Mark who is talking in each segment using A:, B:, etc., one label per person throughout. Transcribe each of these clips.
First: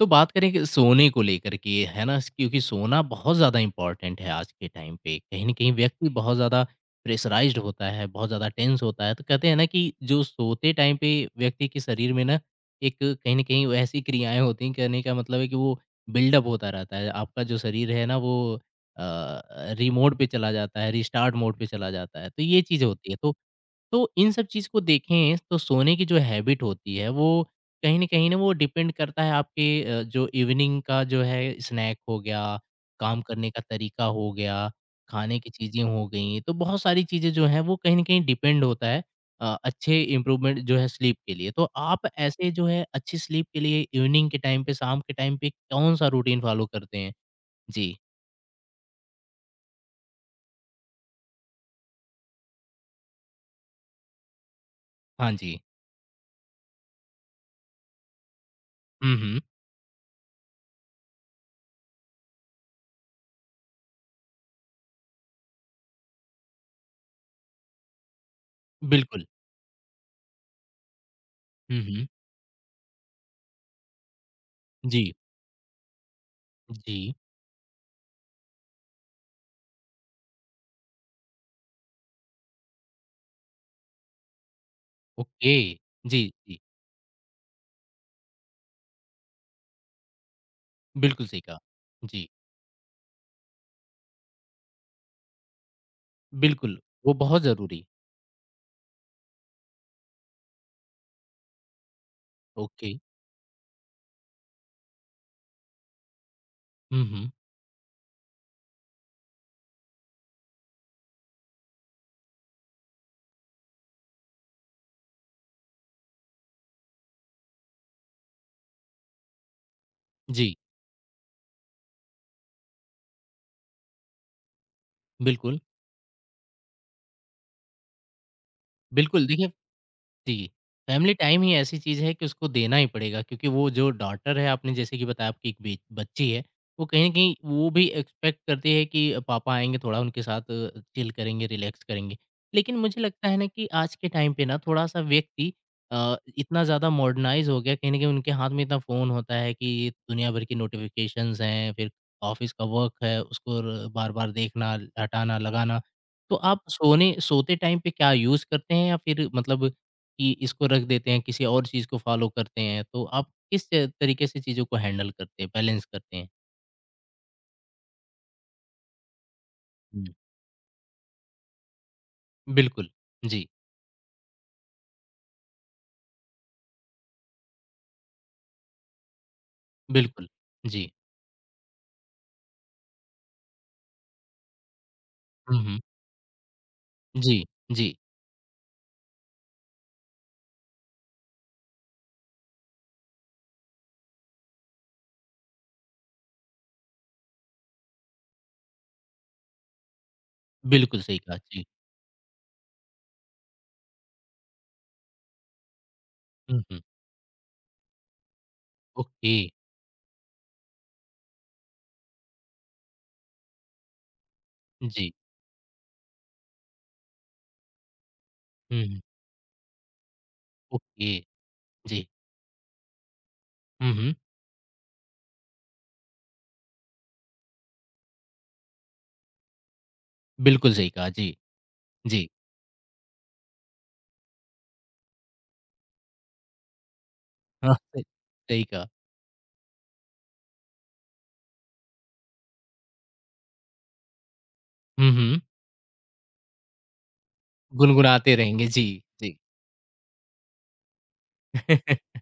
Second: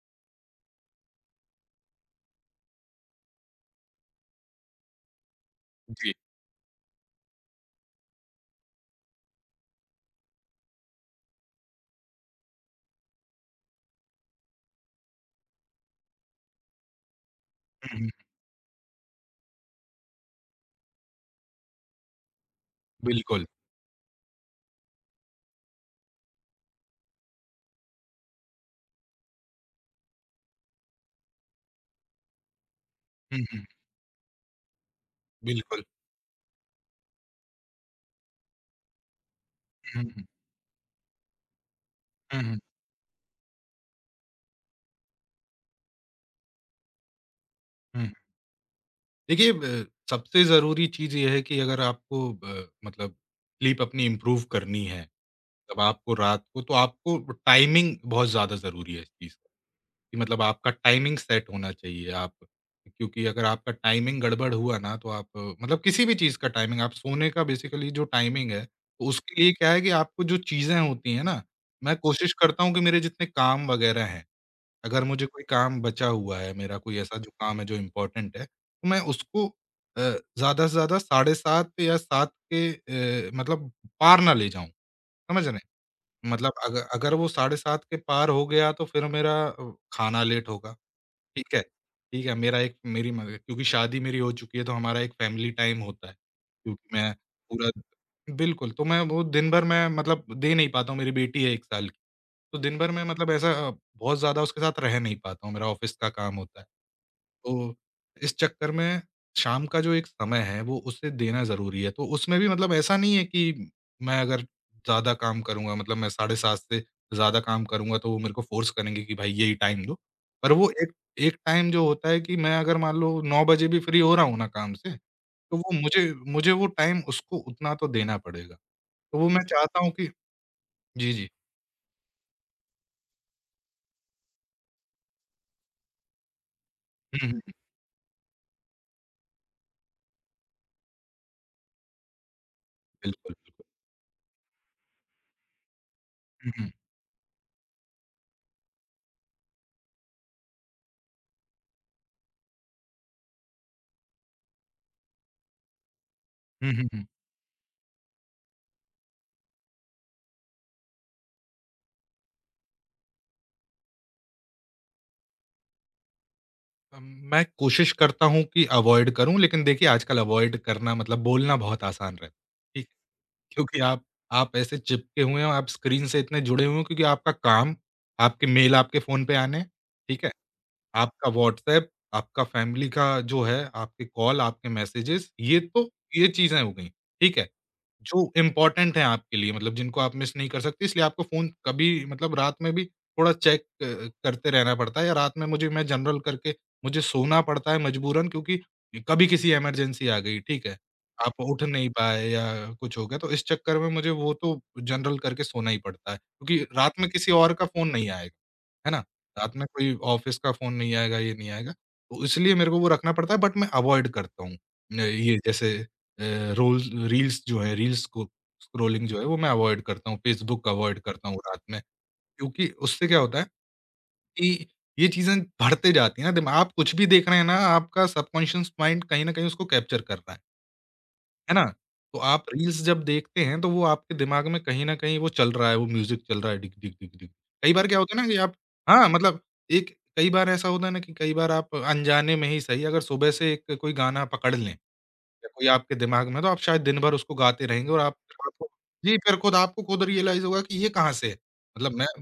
A: तो बात करें कि सोने को लेकर के, है ना? क्योंकि सोना बहुत ज़्यादा इम्पोर्टेंट है आज के टाइम पे। कहीं न कहीं व्यक्ति
B: जी।
A: बहुत ज़्यादा प्रेशराइज़्ड होता है, बहुत ज़्यादा टेंस होता है। तो कहते हैं ना कि जो सोते टाइम पे व्यक्ति के शरीर में ना एक कहीं न कहीं वो ऐसी क्रियाएँ होती हैं, कहने का मतलब है कि वो बिल्डअप होता रहता है। आपका जो शरीर
B: हुँ,
A: है
B: हुँ।
A: ना वो अ, रिमोड पे चला जाता है, रिस्टार्ट मोड पे चला जाता है। तो ये चीज़ होती है। तो
B: बिल्कुल।
A: तो इन सब चीज़ को देखें तो सोने की जो हैबिट होती है वो कहीं न कहीं ना वो डिपेंड करता है आपके जो इवनिंग का जो है स्नैक हो गया, काम
B: हुँ,
A: करने का
B: हुँ।
A: तरीका हो गया, खाने की चीज़ें
B: बिल्कुल।
A: हो गईं, तो बहुत सारी चीज़ें जो हैं वो कहीं न कहीं डिपेंड होता है अच्छे
B: हुँ, हुँ,
A: इम्प्रूवमेंट जो है स्लीप के लिए। तो आप
B: हुँ,
A: ऐसे
B: हुँ,
A: जो है अच्छी स्लीप के लिए इवनिंग के टाइम पे, शाम के टाइम पे कौन-सा रूटीन फ़ॉलो करते हैं? जी।
B: हुँ। देखिए ब सबसे ज़रूरी चीज़ ये है कि अगर आपको ब मतलब स्लीप अपनी इम्प्रूव करनी है,
A: हाँ जी।
B: तब आपको रात को तो आपको टाइमिंग बहुत ज़्यादा ज़रूरी है इस
A: हुँ,
B: चीज़
A: हुँ।
B: की। मतलब आपका टाइमिंग सेट होना चाहिए। आप क्योंकि अगर आपका टाइमिंग गड़बड़ हुआ ना, तो आप मतलब किसी भी चीज़ का टाइमिंग, आप सोने का बेसिकली जो टाइमिंग है, तो
A: बिल्कुल।
B: उसके लिए क्या है कि आपको जो चीज़ें होती हैं ना,
A: हुँ,
B: मैं
A: हुँ।
B: कोशिश करता हूँ कि मेरे जितने काम वगैरह हैं, अगर
A: जी।
B: मुझे कोई काम बचा हुआ है, मेरा कोई
A: जी।
B: ऐसा जो काम है जो इम्पोर्टेंट है, तो मैं उसको अ, ज़्यादा से ज़्यादा 7:30 या 7 के मतलब पार ना ले जाऊँ, समझ रहे
A: ओके।
B: हैं?
A: जी,
B: मतलब
A: जी।
B: अग अगर वो 7:30 के पार हो गया तो फिर मेरा खाना लेट होगा,
A: बिल्कुल सही
B: ठीक
A: कहा।
B: है? ठीक
A: जी,
B: है, मेरा एक मेरी म क्योंकि शादी मेरी हो चुकी है, तो हमारा एक फैमिली टाइम होता है,
A: बिल्कुल,
B: क्योंकि मैं
A: वो बहुत
B: पूरा
A: ज़रूरी
B: बिल्कुल, तो मैं वो दिन भर मैं मतलब दे नहीं पाता हूँ, मेरी बेटी है 1 साल। तो दिन भर
A: ओके।
B: में मतलब ऐसा बहुत ज़्यादा उसके साथ रह नहीं पाता हूँ, मेरा ऑफ़िस का काम होता है।
A: हुँ, हुँ।
B: तो इस चक्कर में शाम का जो एक समय है, वो उसे देना ज़रूरी है। तो उसमें भी मतलब ऐसा नहीं है कि मैं अगर ज़्यादा काम करूँगा, मतलब मैं 7:30 से ज़्यादा काम करूँगा, तो वो मेरे को फ़ोर्स करेंगे कि, "भाई, यही टाइम दो।" पर
A: जी,
B: वो एक एक टाइम जो होता है कि मैं अगर मान लो 9 बजे भी फ्री हो रहा हूँ ना काम से, तो
A: बिल्कुल,
B: वो मुझे मुझे वो टाइम उसको उतना तो देना पड़ेगा। तो
A: बिल्कुल
B: वो मैं
A: देखिए
B: चाहता हूँ कि।
A: जी।
B: जी,
A: फैमिली
B: जी।
A: टाइम ही ऐसी चीज़ है कि उसको देना ही पड़ेगा क्योंकि वो जो डॉटर है आपने जैसे कि बताया आपकी एक बे बच्ची है, वो कहीं न
B: हुँ,
A: कहीं
B: हुँ।
A: वो भी एक्सपेक्ट करती है कि पापा आएँगे थोड़ा उनके साथ चिल करेंगे, रिलैक्स करेंगे। लेकिन मुझे लगता
B: बिल्कुल,
A: है ना
B: बिल्कुल।
A: कि आज के टाइम पे ना थोड़ा-सा व्यक्ति
B: हुँ,
A: इतना
B: हुँ।
A: ज़्यादा मॉडर्नाइज़ हो गया कहीं न कहीं उनके हाथ में इतना फ़ोन होता है कि दुनिया भर की नोटिफ़िकेशंस हैं, फिर ऑफ़िस का वर्क है, उसको र बार-बार देखना, हटाना, लगाना। तो आप
B: हुँ, हुँ, हुँ।
A: सोने सोते टाइम पे क्या यूज़ करते हैं या फिर मतलब कि इसको रख देते हैं, किसी और चीज़ को फॉलो करते हैं, तो आप किस त तरीके से चीज़ों को हैंडल करते हैं, बैलेंस करते हैं?
B: अम, मैं कोशिश करता हूँ कि अवॉइड करूँ, लेकिन देखिए
A: हुँ।
B: आजकल अवॉइड करना मतलब बोलना बहुत आसान रहता है, ठीक
A: बिल्कुल,
B: है?
A: जी,
B: क्योंकि आप ऐसे चिपके हुए हो, आप स्क्रीन से इतने जुड़े हुए हो क्योंकि आपका काम, आपके मेल आपके फ़ोन पे आने हैं, ठीक
A: बिल्कुल,
B: है?
A: जी।
B: आपका व्हाट्सएप, आपका फैमिली का जो है, आपके कॉल, आपके मैसेजेज़,
A: हुँ,
B: ये
A: हुँ।
B: तो ये चीज़ें हो गईं,
A: जी,
B: ठीक है?
A: जी,
B: जो इम्पोर्टेंट हैं आपके लिए, मतलब जिनको आप मिस नहीं कर सकते, इसलिए आपको फ़ोन कभी मतलब रात में भी थोड़ा चेक करते रहना पड़ता है, या रात में मुझे, मैं जनरल करके मुझे सोना पड़ता है मजबूरन, क्योंकि कभी किसी इमरजेंसी आ गई, ठीक है?
A: बिल्कुल सही कहा,
B: आप उठ
A: जी।
B: नहीं पाए या कुछ हो गया, तो इस चक्कर में मुझे वो तो जनरल करके सोना ही पड़ता है, क्योंकि
A: हुँ, हुँ,
B: रात में किसी और का फ़ोन नहीं आएगा। है ना?
A: ओके,
B: रात में कोई ऑफ़िस का फ़ोन नहीं आएगा, ये नहीं आएगा, तो इसलिए मेरे को वो रखना पड़ता है, बट मैं अवॉइड करता हूँ। न
A: जी।
B: ये जैसे रोल्स रील्स जो है, रील्स को
A: हुँ, हुँ,
B: स्क्रॉलिंग जो है, वो मैं अवॉइड करता हूँ, फ़ेसबुक अवॉइड
A: ओके,
B: करता हूँ रात में।
A: जी।
B: क्योंकि उससे क्या होता है
A: हुँ, हुँ,
B: कि ये चीज़ें बढ़ते जाती हैं ना। दिमा आप कुछ भी देख रहे हैं ना, आपका सबकॉन्शियस माइंड कहीं न कहीं उसको कैप्चर कर रहा है।
A: बिल्कुल सही कहा, जी,
B: है ना? तो
A: जी।
B: आप रील्स जब देखते हैं तो वो आपके दिमाग में कहीं न कहीं वो चल रहा है, वो म्यूज़िक चल रहा है डिग डिग डिग डिग। कई
A: हाँ,
B: बार क्या
A: सही
B: होता है ना कि आप
A: सही कहा।
B: हाँ, मतलब एक, कई बार ऐसा होता है ना कि कई बार आप अनजाने में ही सही, अगर सुबह से एक कोई गाना पकड़ लें या
A: हुँ, हुँ,
B: कोई आपके दिमाग में, तो आप शायद दिन भर उसको गाते रहेंगे और आप
A: गुनगुनाते रहेंगे,
B: आपको
A: जी,
B: जी, फिर
A: जी।
B: खुद आपको खुद रियलाइज़ होगा कि ये कहाँ से है? मतलब मैं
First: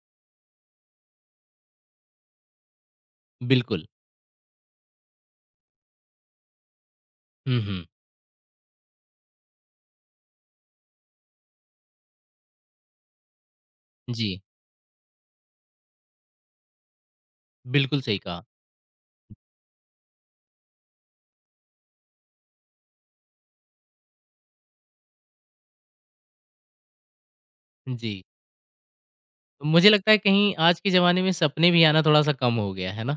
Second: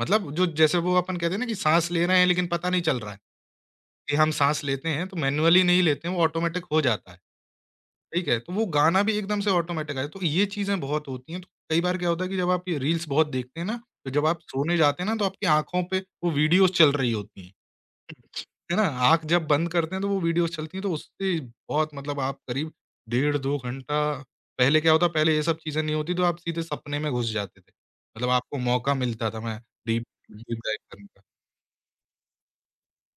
B: मतलब जो जैसे वो अपन कहते हैं ना कि साँस ले रहे हैं लेकिन पता नहीं चल रहा है
A: बिल्कुल,
B: कि हम साँस लेते हैं तो मैनुअली नहीं लेते हैं, वो ऑटोमेटिक हो जाता है।
A: हुँ, हुँ,
B: ठीक है, तो वो गाना भी एकदम से ऑटोमैटिक आया, तो ये चीज़ें बहुत होती हैं। तो कई बार क्या होता है कि जब आप ये रील्स बहुत देखते हैं ना, तो जब आप
A: जी,
B: सोने जाते हैं ना, तो आपकी आँखों पे वो वीडियोज़ चल रही होती हैं,
A: बिल्कुल सही कहा,
B: है ना? आँख जब बंद करते हैं, तो वो वीडियोज़ चलती हैं, तो उससे बहुत मतलब आप करीब डेढ़ 2 घंटा पहले क्या होता, पहले ये सब चीज़ें नहीं होती, तो आप सीधे सपने में घुस जाते थे।
A: जी।
B: मतलब आपको मौका मिलता था, मैं
A: तो मुझे
B: डीप।
A: लगता है
B: हुँ।
A: कहीं
B: डीप डाइव
A: आज के
B: करने का।
A: ज़माने में सपने भी आना थोड़ा-सा कम हो गया, है ना?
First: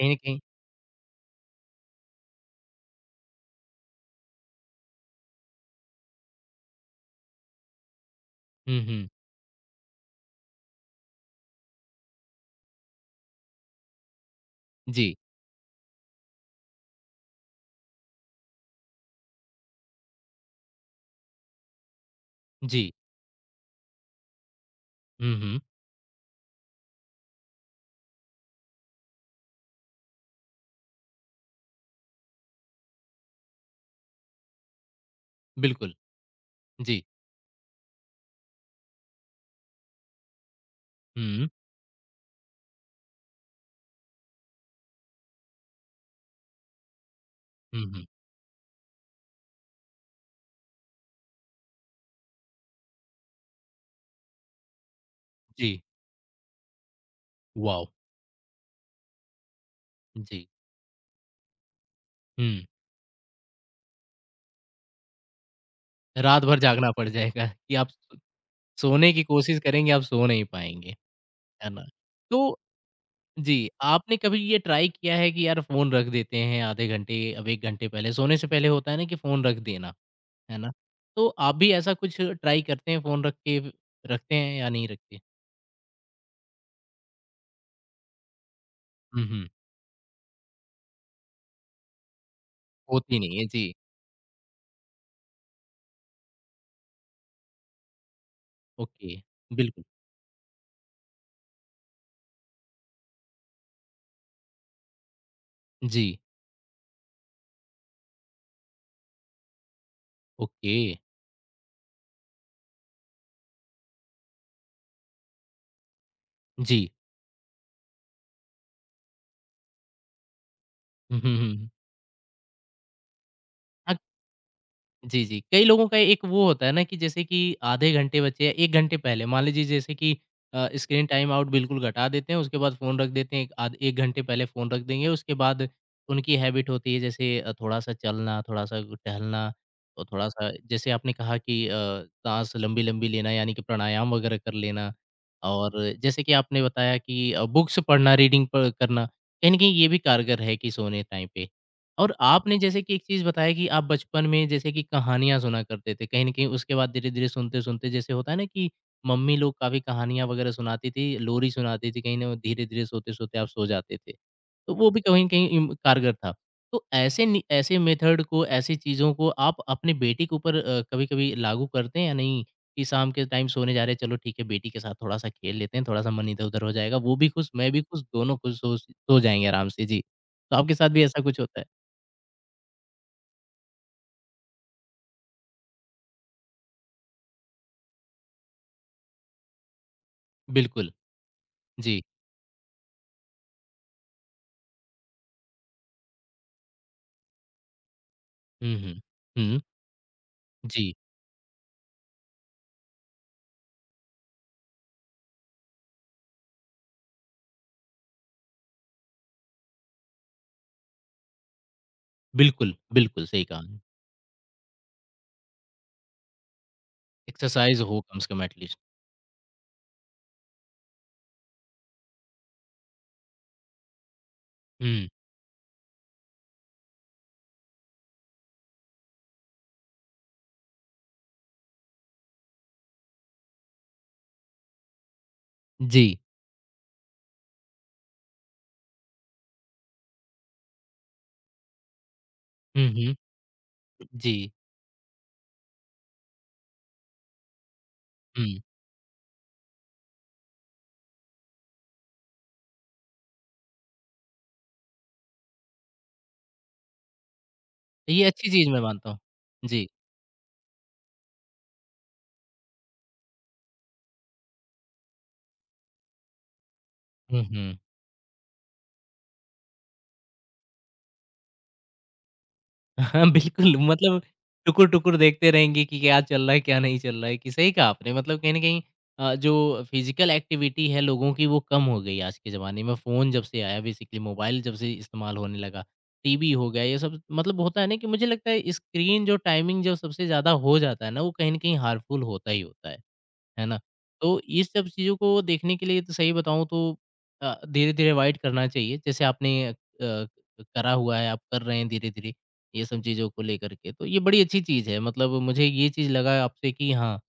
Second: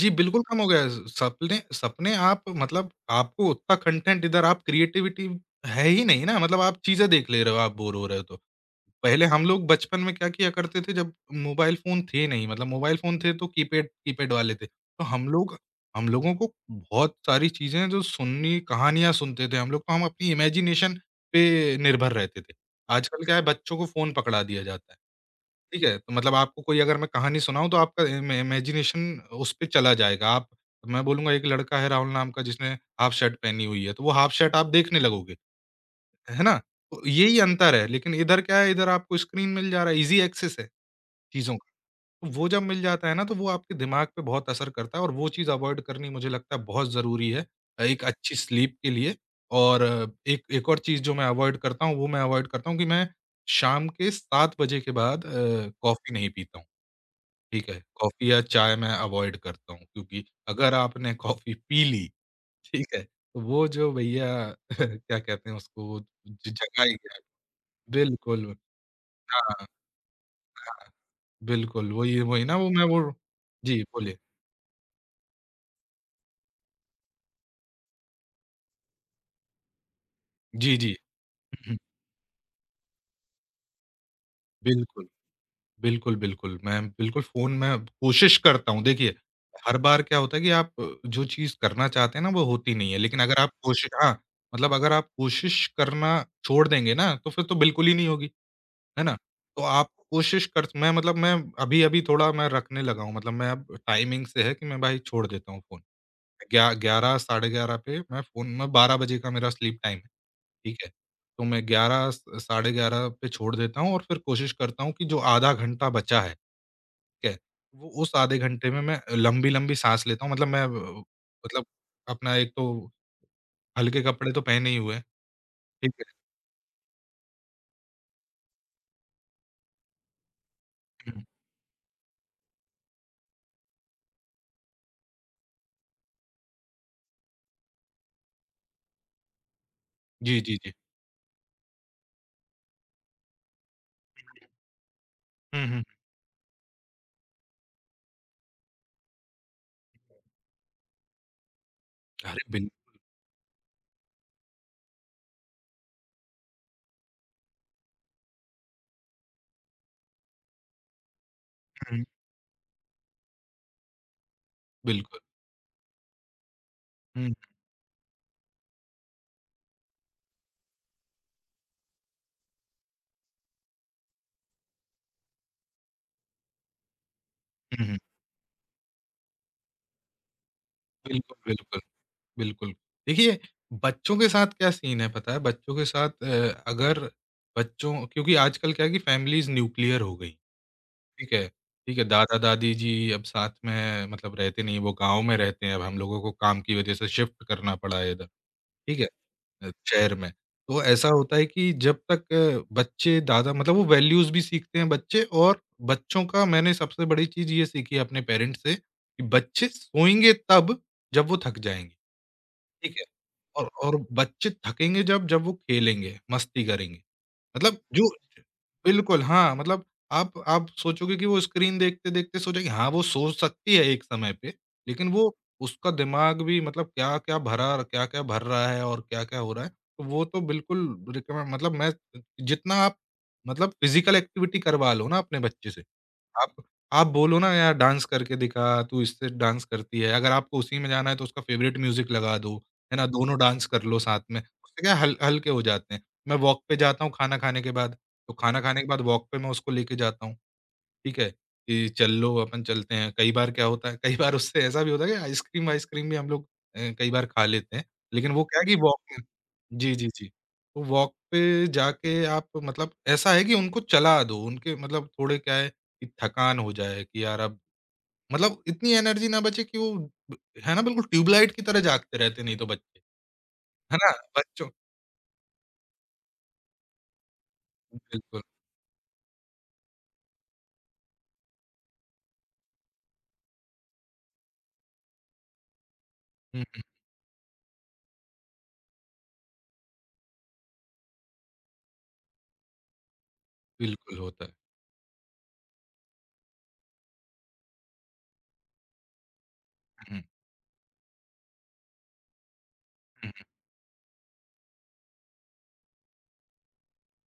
B: जी,
A: न कहीं
B: बिल्कुल कम हो गया है। स सपने सपने आप मतलब आपको उतना कंटेंट इधर, आप क्रिएटिविटी है ही नहीं ना, मतलब आप चीज़ें देख ले रहे हो, आप बोर हो रहे हो तो।
A: हुँ, हुँ।
B: पहले हम लोग बचपन में क्या किया करते थे, जब मोबाइल फ़ोन थे नहीं, मतलब मोबाइल फ़ोन थे तो कीपैड कीपैड वाले थे। तो
A: जी,
B: हम लोगों को बहुत सारी चीज़ें हैं जो सुननी कहानियाँ सुनते थे हम लोग, तो हम अपनी इमेजिनेशन पे निर्भर रहते थे।
A: जी।
B: आजकल क्या है, बच्चों को फ़ोन पकड़ा दिया जाता है।
A: हुँ, हुँ।
B: ठीक है? तो मतलब आपको कोई, अगर मैं कहानी सुनाऊँ तो आपका इमेजिनेशन उस पे चला जाएगा। आप मैं बोलूँगा एक लड़का है राहुल नाम का, जिसने हाफ शर्ट पहनी हुई है, तो वो हाफ शर्ट आप देखने लगोगे,
A: बिल्कुल,
B: है ना?
A: जी।
B: तो यही अंतर है, लेकिन इधर क्या है, इधर आपको स्क्रीन मिल जा रहा है, ईज़ी एक्सेस है
A: हुँ,
B: चीज़ों का। तो वो जब मिल जाता है ना, तो वो आपके दिमाग पे बहुत असर करता है, और वो चीज़ अवॉइड करनी मुझे लगता है बहुत ज़रूरी है,
A: हुँ,
B: एक
A: हुँ।
B: अच्छी स्लीप के लिए। और एक एक और चीज़ जो मैं अवॉइड करता हूँ, वो मैं अवॉइड करता हूँ कि मैं शाम के 7 बजे के बाद
A: जी।
B: कॉफ़ी नहीं पीता हूँ। ठीक है,
A: वॉव!
B: कॉफ़ी या चाय मैं अवॉइड करता हूँ, क्योंकि
A: जी।
B: अगर आपने कॉफ़ी पी ली,
A: हुँ।
B: ठीक है, तो वो जो भैया क्या कहते हैं उसको, वो
A: रात
B: ज
A: भर जागना पड़
B: जगाएगा।
A: जाएगा कि आप
B: बिल्कुल,
A: सोने की कोशिश
B: हाँ,
A: करेंगे, आप सो नहीं
B: हाँ,
A: पाएँगे, है ना?
B: बिल्कुल, वही वही ना
A: तो
B: वो मैं वो
A: जी,
B: जी, बोलिए।
A: आपने कभी ये ट्राई किया है कि यार फ़ोन रख देते हैं आधे घंटे, अब 1 घंटे पहले सोने से पहले होता है ना कि फ़ोन रख देना, है ना?
B: जी, जी।
A: तो आप भी ऐसा कुछ ट्राई करते हैं फ़ोन रख के रखते हैं या नहीं
B: बिल्कुल,
A: रखते?
B: बिल्कुल, बिल्कुल, मैं बिल्कुल फ़ोन में कोशिश करता हूँ, देखिए,
A: हुँ, हुँ।
B: हर बार क्या होता है कि आप जो चीज़ करना चाहते हैं ना वो होती नहीं है,
A: होती
B: लेकिन
A: नहीं
B: अगर
A: है।
B: आप
A: जी,
B: कोशि हाँ, मतलब अगर आप कोशिश करना छोड़ देंगे ना, तो फिर तो बिल्कुल ही नहीं होगी। है ना?
A: ओके,
B: तो
A: बिल्कुल।
B: आप कोशिश कर मैं मतलब मैं अभी-अभी थोड़ा मैं रखने लगा हूँ, मतलब मैं अब टाइमिंग से है कि मैं भाई छोड़ देता हूँ फ़ोन।
A: जी,
B: ग्या 11 साढ़े 11 पे मैं फ़ोन। मैं 12 बजे का मेरा स्लीप टाइम है,
A: ओके,
B: ठीक है? तो मैं 11 स साढ़े 11 पे छोड़ देता हूँ, और फिर कोशिश करता हूँ कि जो आधा घंटा बचा है,
A: जी।
B: ठीक है? वो उस आधे घंटे में मैं लंबी-लंबी साँस लेता हूँ, मतलब मैं
A: हुँ, हुँ,
B: मतलब
A: हुँ।
B: अपना एक तो हल्के कपड़े तो पहने ही हुए हैं,
A: जी, जी। कई लोगों
B: ठीक
A: का एक वो होता है ना कि जैसे कि आधे घंटे बचे या 1 घंटे पहले मान लीजिए जैसे कि स्क्रीन
B: है? हुँ,
A: टाइम आउट बिल्कुल घटा देते हैं, उसके बाद फ़ोन रख देते हैं, एक आध 1 घंटे पहले फ़ोन रख देंगे, उसके बाद उनकी हैबिट होती है जैसे थोड़ा-सा चलना, थोड़ा-सा टहलना और
B: जी,
A: थोड़ा-सा
B: जी, जी।
A: जैसे आपने कहा कि साँस लंबी-लंबी लेना यानी कि प्राणायाम वगैरह कर लेना
B: हुँ,
A: और
B: हुँ।
A: जैसे कि आपने बताया कि बुक्स पढ़ना, रीडिंग प करना, कहीं न कहीं ये भी कारगर है कि सोने टाइम पे। और
B: अरे
A: आपने
B: बिल
A: जैसे कि एक चीज़ बताया कि आप बचपन में जैसे कि कहानियाँ सुना करते थे, कहीं न कहीं उसके बाद धीरे-धीरे सुनते-सुनते जैसे होता है ना कि मम्मी लोग काफ़ी कहानियाँ वगैरह सुनाती थी, लोरी सुनाती थी,
B: हुँ,
A: कहीं न धीरे-धीरे सोते-सोते आप सो जाते थे। तो वो भी
B: बिल्कुल।
A: कहीं न कहीं इम कारगर था। तो
B: हुँ,
A: ऐसे मेथड को, ऐसी चीज़ों को आप अपनी बेटी के ऊपर कभी-कभी लागू करते हैं या नहीं? कि शाम के टाइम सोने जा रहे हैं, चलो ठीक है बेटी के साथ थोड़ा-सा खेल लेते हैं, थोड़ा-सा मन इधर-उधर हो जाएगा, वो भी खुश, मैं भी
B: हुँ, हुँ।
A: खुश, दोनों खुश सो जाएँगे आराम से। जी, तो आपके साथ भी ऐसा
B: बिल्कुल,
A: कुछ होता है?
B: बिल्कुल, बिल्कुल। देखिए, बच्चों के साथ क्या सीन है, पता है? बच्चों के साथ अगर बच्चों क्योंकि आजकल क्या है कि फैमिलीज़ न्यूक्लियर हो गई,
A: बिल्कुल,
B: ठीक है? ठीक
A: जी।
B: है, दादा-दादी जी अब साथ में मतलब रहते नहीं, वो गाँव में रहते हैं, अब हम लोगों को काम की वज़ह से शिफ्ट करना पड़ा है इधर,
A: हुँ,
B: ठीक
A: हुँ।
B: है?
A: हुँ,
B: शहर में। तो
A: जी,
B: ऐसा होता है कि जब तक बच्चे दादा मतलब वो वैल्यूज़ भी सीखते हैं बच्चे। और बच्चों का, मैंने सबसे बड़ी चीज़ ये सीखी है अपने पेरेंट्स से, कि बच्चे सोएँगे तब, जब वो थक जाएँगे,
A: बिल्कुल,
B: ठीक है?
A: बिल्कुल सही कहा आपने।
B: और बच्चे थकेंगे जब, जब वो खेलेंगे, मस्ती करेंगे। मतलब
A: एक्सरसाइज़ हो
B: जो
A: कम से कम एट लीस्ट।
B: बिल्कुल, हाँ, मतलब आप सोचोगे कि वो स्क्रीन देखते-देखते सोचेंगे। हाँ, वो सो सकती है एक समय पे,
A: हुँ,
B: लेकिन वो उसका दिमाग भी मतलब क्या-क्या भर रहा है और क्या-क्या हो रहा है, तो वो तो बिल्कुल रिकमेंड मतलब मैं जितना आप मतलब फिज़िकल एक्टिविटी करवा लो ना अपने बच्चे से।
A: जी।
B: आप बोलो ना, यार डांस करके दिखा, तू इससे डांस करती है। अगर आपको उसी में जाना है तो उसका फ़ेवरेट म्यूज़िक लगा दो,
A: हुँ,
B: है ना?
A: हुँ,
B: दोनों डांस कर लो साथ में।
A: जी।
B: उससे क्या है, हल हल्के हो जाते हैं। मैं वॉक पे जाता हूँ खाना खाने के बाद, तो खाना
A: हुँ,
B: खाने के बाद वॉक पे मैं उसको लेके जाता हूँ। ठीक है? कि चल लो अपन चलते हैं। कई बार क्या होता है, कई बार उससे ऐसा भी होता है कि आइसक्रीम वाइसक्रीम भी हम लोग कई बार खा लेते हैं।
A: ये
B: लेकिन वो
A: अच्छी
B: क्या है
A: चीज़
B: कि
A: मैं
B: अच्छा। वॉक
A: मानता हूँ।
B: में
A: जी।
B: जी, जी, जी। तो वॉक पे जाके आप मतलब ऐसा है कि उनको चला दो। उनके मतलब थोड़े क्या है कि थकान हो जाए कि यार,
A: हुँ,
B: अब
A: हुँ।
B: मतलब इतनी एनर्जी ना बचे कि वो ब है ना, बिल्कुल ट्यूबलाइट की तरह जागते रहते नहीं तो बच्चे।
A: हाँ, बिल्कुल
B: है ना?
A: मतलब
B: बच्चों
A: टुकुर-टुकुर देखते रहेंगे कि क्या चल रहा है, क्या नहीं चल रहा है कि सही कहा आपने मतलब
B: बिल्कुल।
A: कहीं न कहीं जो फ़िज़िकल एक्टिविटी है लोगों की वो कम हो गई आज के ज़माने में फ़ोन जब से आया बेसिकली मोबाइल जब से इस्तेमाल होने लगा, टीवी
B: हुँ,
A: हो
B: हुँ।
A: गया ये सब मतलब होता है ना कि मुझे लगता है स्क्रीन जो टाइमिंग जो सबसे ज़्यादा हो जाता है ना वो कहीं न कहीं हार्मफुल होता ही होता है। है ना?
B: बिल्कुल
A: तो
B: होता है।
A: ये सब चीज़ों को देखने के लिए तो सही बताऊँ तो धीरे-धीरे अवॉइड करना चाहिए। जैसे आपने
B: हुँ, हुँ,
A: करा हुआ है, आप कर रहे हैं धीरे-धीरे ये सब चीज़ों
B: हुँ,
A: को लेकर के। तो ये बड़ी अच्छी चीज़ है मतलब मुझे ये चीज़ लगा आपसे कि हाँ,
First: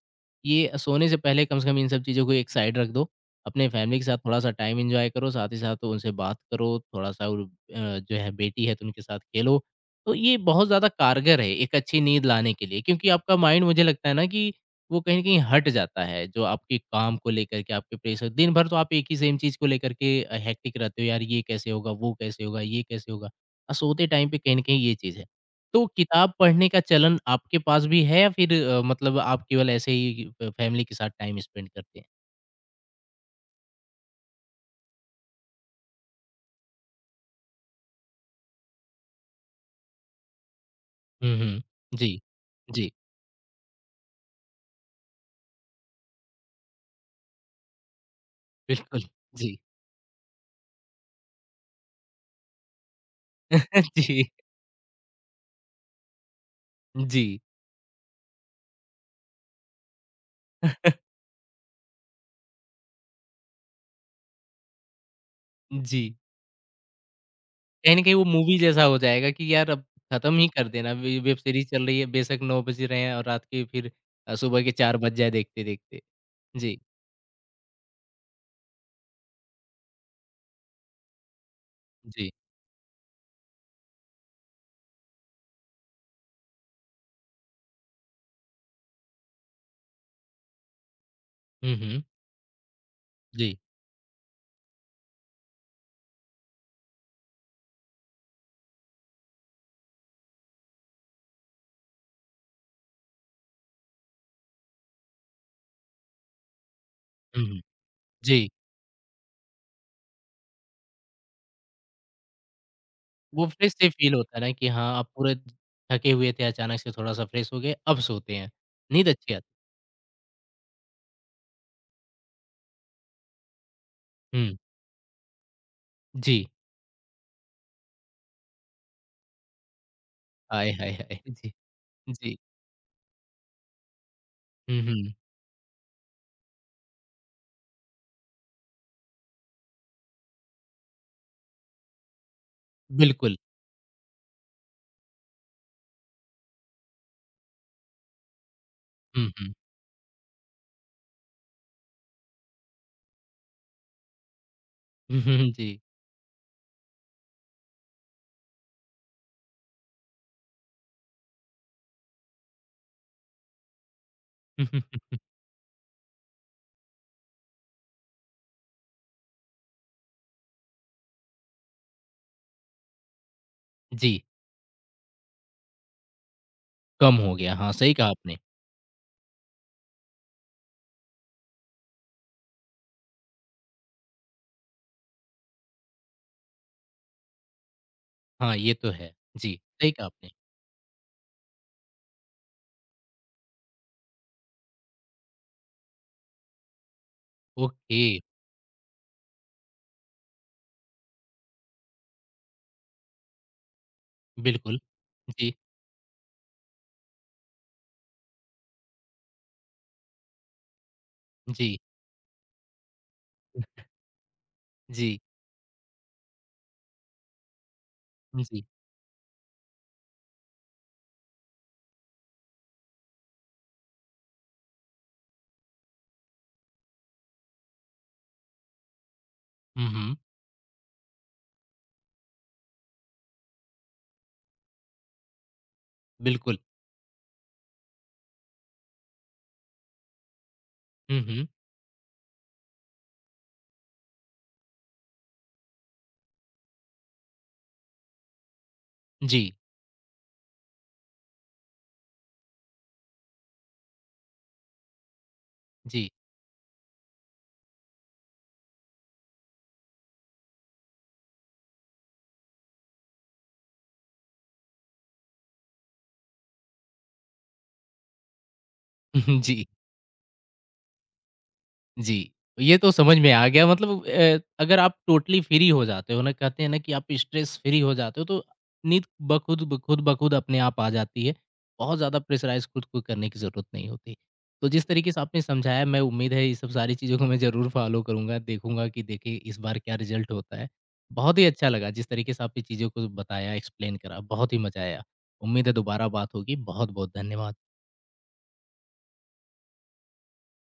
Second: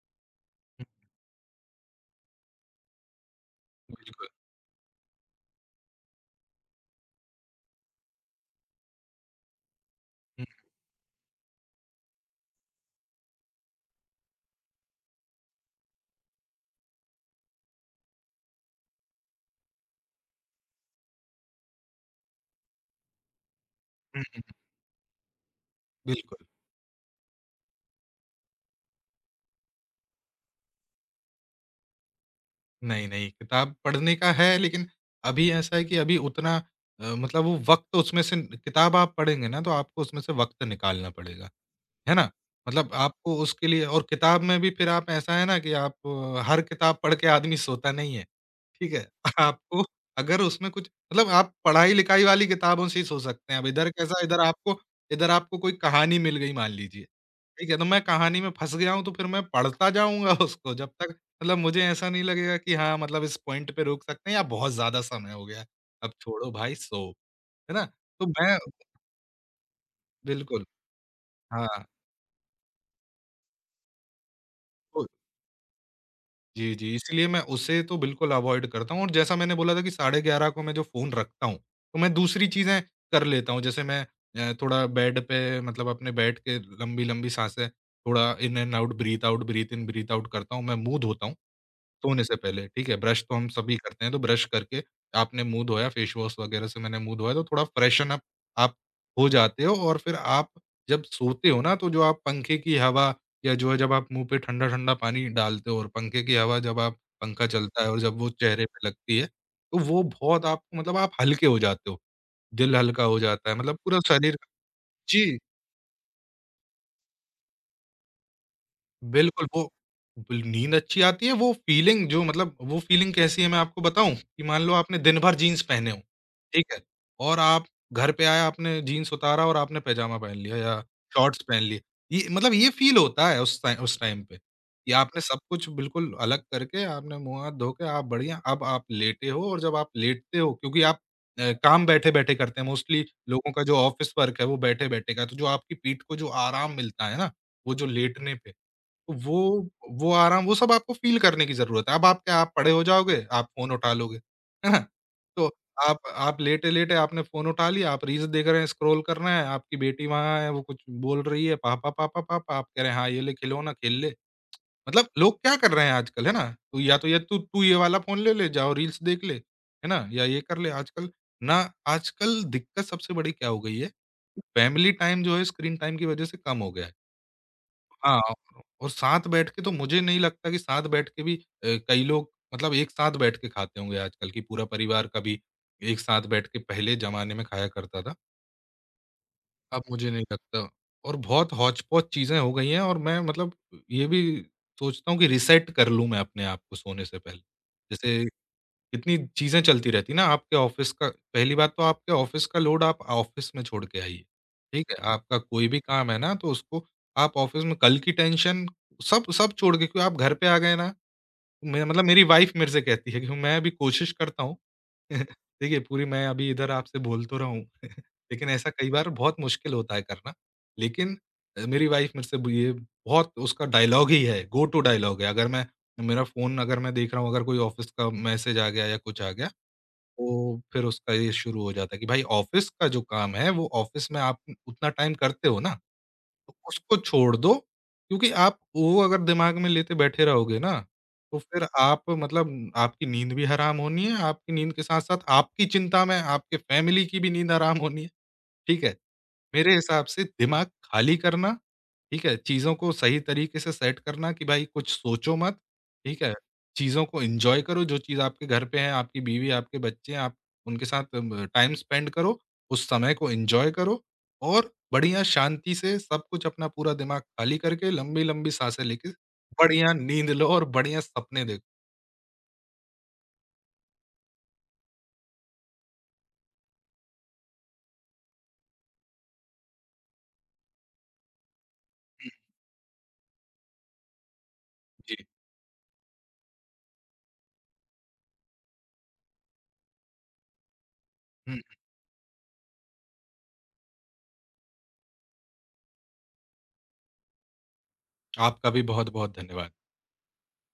A: ये सोने से पहले कम से कम इन सब चीज़ों को एक साइड रख दो। अपने
B: हुँ।
A: फैमिली के साथ
B: बिल्कुल।
A: थोड़ा-सा टाइम एन्जॉय करो, साथ ही साथ उनसे बात करो, थोड़ा-सा और जो है बेटी है तो उनके साथ खेलो। तो ये
B: हुँ,
A: बहुत ज़्यादा कारगर है एक अच्छी नींद लाने के लिए क्योंकि आपका माइंड मुझे लगता है ना कि वो कहीं न कहीं हट जाता है, जो आपके काम को लेकर के आपके प्रेशर दिन भर तो आप एक ही सेम चीज़ को लेकर के हेक्टिक रहते हो, यार ये कैसे होगा, वो कैसे होगा, ये कैसे होगा? सोते
B: हुँ,
A: टाइम पे
B: हुँ,
A: कहीं न कहीं ये चीज़ है। तो किताब
B: बिल्कुल।
A: पढ़ने का चलन आपके पास भी है या फिर मतलब आप केवल ऐसे ही फ फैमिली के साथ टाइम स्पेंड करते हैं?
B: नहीं, नहीं, किताब पढ़ने का है लेकिन अभी ऐसा है कि अभी उतना मतलब वो वक़्त उसमें से किताब आप पढ़ेंगे ना तो आपको उसमें से वक़्त निकालना
A: हुँ,
B: पड़ेगा,
A: हुँ।
B: है
A: जी।
B: ना? मतलब
A: जी,
B: आपको उसके लिए और किताब में भी फिर आप ऐसा है ना कि आप हर किताब पढ़ के आदमी सोता नहीं है। ठीक है।
A: बिल्कुल। जी।
B: आपको अगर उसमें कुछ मतलब आप पढ़ाई-लिखाई वाली किताबों से ही सोच सकते हैं। अब इधर कैसा
A: जी,
B: इधर आपको कोई कहानी मिल गई मान लीजिए,
A: जी।
B: ठीक है? तो मैं कहानी में फँस गया हूँ तो फिर मैं पढ़ता जाऊँगा उसको जब तक मतलब मुझे ऐसा नहीं लगेगा कि हाँ, मतलब इस पॉइंट पे रोक सकते हैं या बहुत ज़्यादा समय हो गया है।
A: जी।
B: अब छोड़ो भाई सो, है ना?
A: कहीं न कहीं वो
B: तो मैं
A: मूवी जैसा हो जाएगा कि यार अब खत्म ही
B: बिल्कुल,
A: कर देना वे वेब सीरीज़
B: हाँ।
A: चल रही है बेशक 9 बज रहे हैं और रात के फिर सुबह के 4
B: तो
A: बज जाए देखते-देखते।
B: जी,
A: जी,
B: जी, इसलिए मैं उसे तो बिल्कुल अवॉइड करता हूँ और जैसा मैंने बोला था कि साढ़े 11 को मैं जो फ़ोन रखता हूँ, तो मैं
A: जी।
B: दूसरी चीज़ें कर लेता हूँ। जैसे मैं थोड़ा बेड पे मतलब अपने बैठ के लंबी-लंबी साँसें, थोड़ा in and out, breathe in, breathe out करता हूँ, मैं मुँह धोता हूँ।
A: हुँ, हुँ।
B: सोने से पहले, ठीक है? ब्रश तो हम
A: जी।
B: सभी करते हैं, तो ब्रश करके आपने मुँह धोया, फेस वॉश वगैरह से मैंने मुँह धोया, तो थोड़ा फ्रेशन अप आप हो जाते हो और फिर आप जब सोते हो ना, तो जो आप पंखे की हवा या जो है जब आप मुँह पे ठंडा-ठंडा पानी डालते हो और पंखे की हवा जब आप
A: हुँ,
B: पंखा
A: हुँ।
B: चलता है और जब वो
A: जी,
B: चेहरे पे लगती है, तो वो बहुत आपको मतलब आप हल्के हो जाते हो। दिल हल्का हो
A: वो
B: जाता है,
A: फ्रेश
B: मतलब
A: से
B: पूरा
A: फील
B: शरीर
A: होता है ना कि हाँ, आप पूरे
B: जी।
A: थके हुए थे, अचानक से थोड़ा-सा फ्रेश हो गए, अब सोते हैं। नींद अच्छी
B: बिल्कुल,
A: आती
B: वो बिल नींद अच्छी आती है, वो फ़ीलिंग जो मतलब वो फ़ीलिंग कैसी है मैं आपको बताऊँ? कि
A: हुँ,
B: मान लो आपने दिन भर जीन्स पहने हो,
A: जी।
B: ठीक है? और आप घर पे आए आपने जीन्स उतारा और आपने पैजामा पहन लिया
A: आय
B: या
A: हाय हाय!
B: शॉर्ट्स
A: जी,
B: पहन लिए। ये
A: जी।
B: मतलब ये फ़ील होता है उस टाइ उस टाइम पे,
A: हुँ,
B: कि
A: हुँ।
B: आपने सब कुछ बिल्कुल अलग करके आपने मुँह-हाथ धो के आप बढ़िया अब आप लेटे हो और जब आप लेटते हो क्योंकि आप काम बैठे-बैठे करते हैं मोस्टली
A: बिल्कुल।
B: लोगों का जो ऑफ़िस वर्क है वो बैठे-बैठे का है, तो जो आपकी पीठ को जो आराम मिलता है ना, वो जो लेटने पे
A: हुँ,
B: वो
A: हुँ।
B: वो आराम वो सब आपको फ़ील करने की ज़रूरत है। अब आप क्या आप पड़े हो जाओगे, आप फ़ोन उठा लोगे, है ना?
A: हुँ,
B: तो
A: हुँ, जी।
B: आप लेटे-लेटे आपने फ़ोन उठा लिया, आप रील्स देख रहे हैं, स्क्रॉल कर रहे हैं, आपकी बेटी वहाँ है, वो कुछ बोल रही है, "पापा, पापा, पापा" आप कह रहे हैं, "हाँ, ये ले खिलौना, खेल ले।" मतलब
A: हम्म,
B: लोग क्या कर रहे हैं आजकल, है ना? तो या तो ये "तू तू ये वाला फ़ोन ले ले, जाओ रील्स देख ले।" है ना? या ये कर ले आजकल ना आजकल दिक्कत सबसे बड़ी क्या हो गई है,
A: जी,
B: फैमिली टाइम जो है स्क्रीन टाइम की वज़ह से कम हो गया है।
A: कम हो गया। हाँ, सही कहा
B: हाँ,
A: आपने।
B: और साथ बैठ के तो मुझे नहीं लगता कि साथ बैठ के भी कई लोग मतलब एक साथ बैठ के खाते होंगे आजकल कि पूरा परिवार कभी एक साथ बैठ के पहले ज़माने में खाया करता था,
A: हाँ, ये तो है। जी,
B: अब
A: सही कहा
B: मुझे नहीं
A: आपने।
B: लगता और बहुत हौच-पौच चीज़ें हो गई हैं और मैं मतलब ये भी सोचता हूँ कि रिसेट कर लूँ मैं अपने आप को सोने से पहले।
A: ओके।
B: जैसे इतनी चीज़ें चलती रहती ना आपके ऑफ़िस का पहली बात तो आपके ऑफ़िस का लोड आप ऑफ़िस में छोड़ के आइए,
A: बिल्कुल।
B: ठीक है? आपका
A: जी,
B: कोई भी काम है ना तो उसको आप ऑफ़िस में कल की टेंशन सब सब छोड़ के क्यों आप घर पे आ गए ना,
A: जी,
B: मैं मतलब मेरी वाइफ़ मेरे से कहती है कि मैं भी कोशिश करता हूँ
A: जी,
B: देखिए पूरी मैं अभी इधर आपसे बोल तो रहा हूँ लेकिन
A: जी।
B: ऐसा कई बार बहुत मुश्किल होता है करना। लेकिन मेरी वाइफ़ मेरे से ब ये बहुत उसका डायलॉग ही है, गो टू डायलॉग है। अगर मैं मेरा फ़ोन अगर मैं देख रहा हूँ अगर कोई ऑफ़िस का मैसेज आ गया या कुछ आ गया
A: हुँ, हुँ।
B: तो फिर उसका ये शुरू हो जाता है कि भाई ऑफिस का जो काम है वो ऑफिस में आप उतना टाइम करते हो ना, तो
A: बिल्कुल।
B: उसको छोड़ दो क्योंकि आप वो अगर दिमाग में लेते बैठे रहोगे ना,
A: हुँ,
B: तो
A: हुँ।
B: फिर आप मतलब आपकी नींद भी हराम होनी है, आपकी नींद के साथ-साथ आपकी चिंता में आपके फैमिली की भी नींद हराम होनी है, ठीक है?
A: जी,
B: मेरे हिसाब से दिमाग खाली करना, ठीक है? चीज़ों को सही तरीके से सेट करना कि भाई कुछ सोचो मत,
A: जी,
B: ठीक है? चीज़ों को एन्जॉय करो, जो चीज़ आपके घर पे है, आपकी बीवी, आपके बच्चे हैं, आप उनके साथ म टाइम स्पेंड करो, उस समय को एन्जॉय करो और बढ़िया शांति से सब कुछ अपना पूरा दिमाग खाली करके लंबी-लंबी साँसें लेके
A: जी।
B: बढ़िया नींद लो और बढ़िया सपने देखो।
A: जी, ये तो समझ में आ गया मतलब अगर आप टोटली फ्री हो जाते हो ना, कहते हैं ना कि आप स्ट्रेस फ्री हो जाते हो, तो नींद बखुद ब खुद अपने आप आ जाती है। बहुत ज़्यादा प्रेशराइज़ खुद को करने की ज़रूरत नहीं होती। तो जिस तरीके
B: जी।
A: से आपने समझाया, मैं उम्मीद है ये सब सारी चीज़ों को मैं ज़रूर फ़ॉलो करूँगा, देखूँगा कि देखिए इस बार क्या रिज़ल्ट होता है। बहुत ही
B: हुँ,
A: अच्छा लगा जिस तरीके से आपने चीज़ों को बताया, एक्सप्लेन करा, बहुत ही मज़ा आया। उम्मीद है दोबारा बात होगी। बहुत-बहुत धन्यवाद।
B: आपका भी बहुत-बहुत धन्यवाद।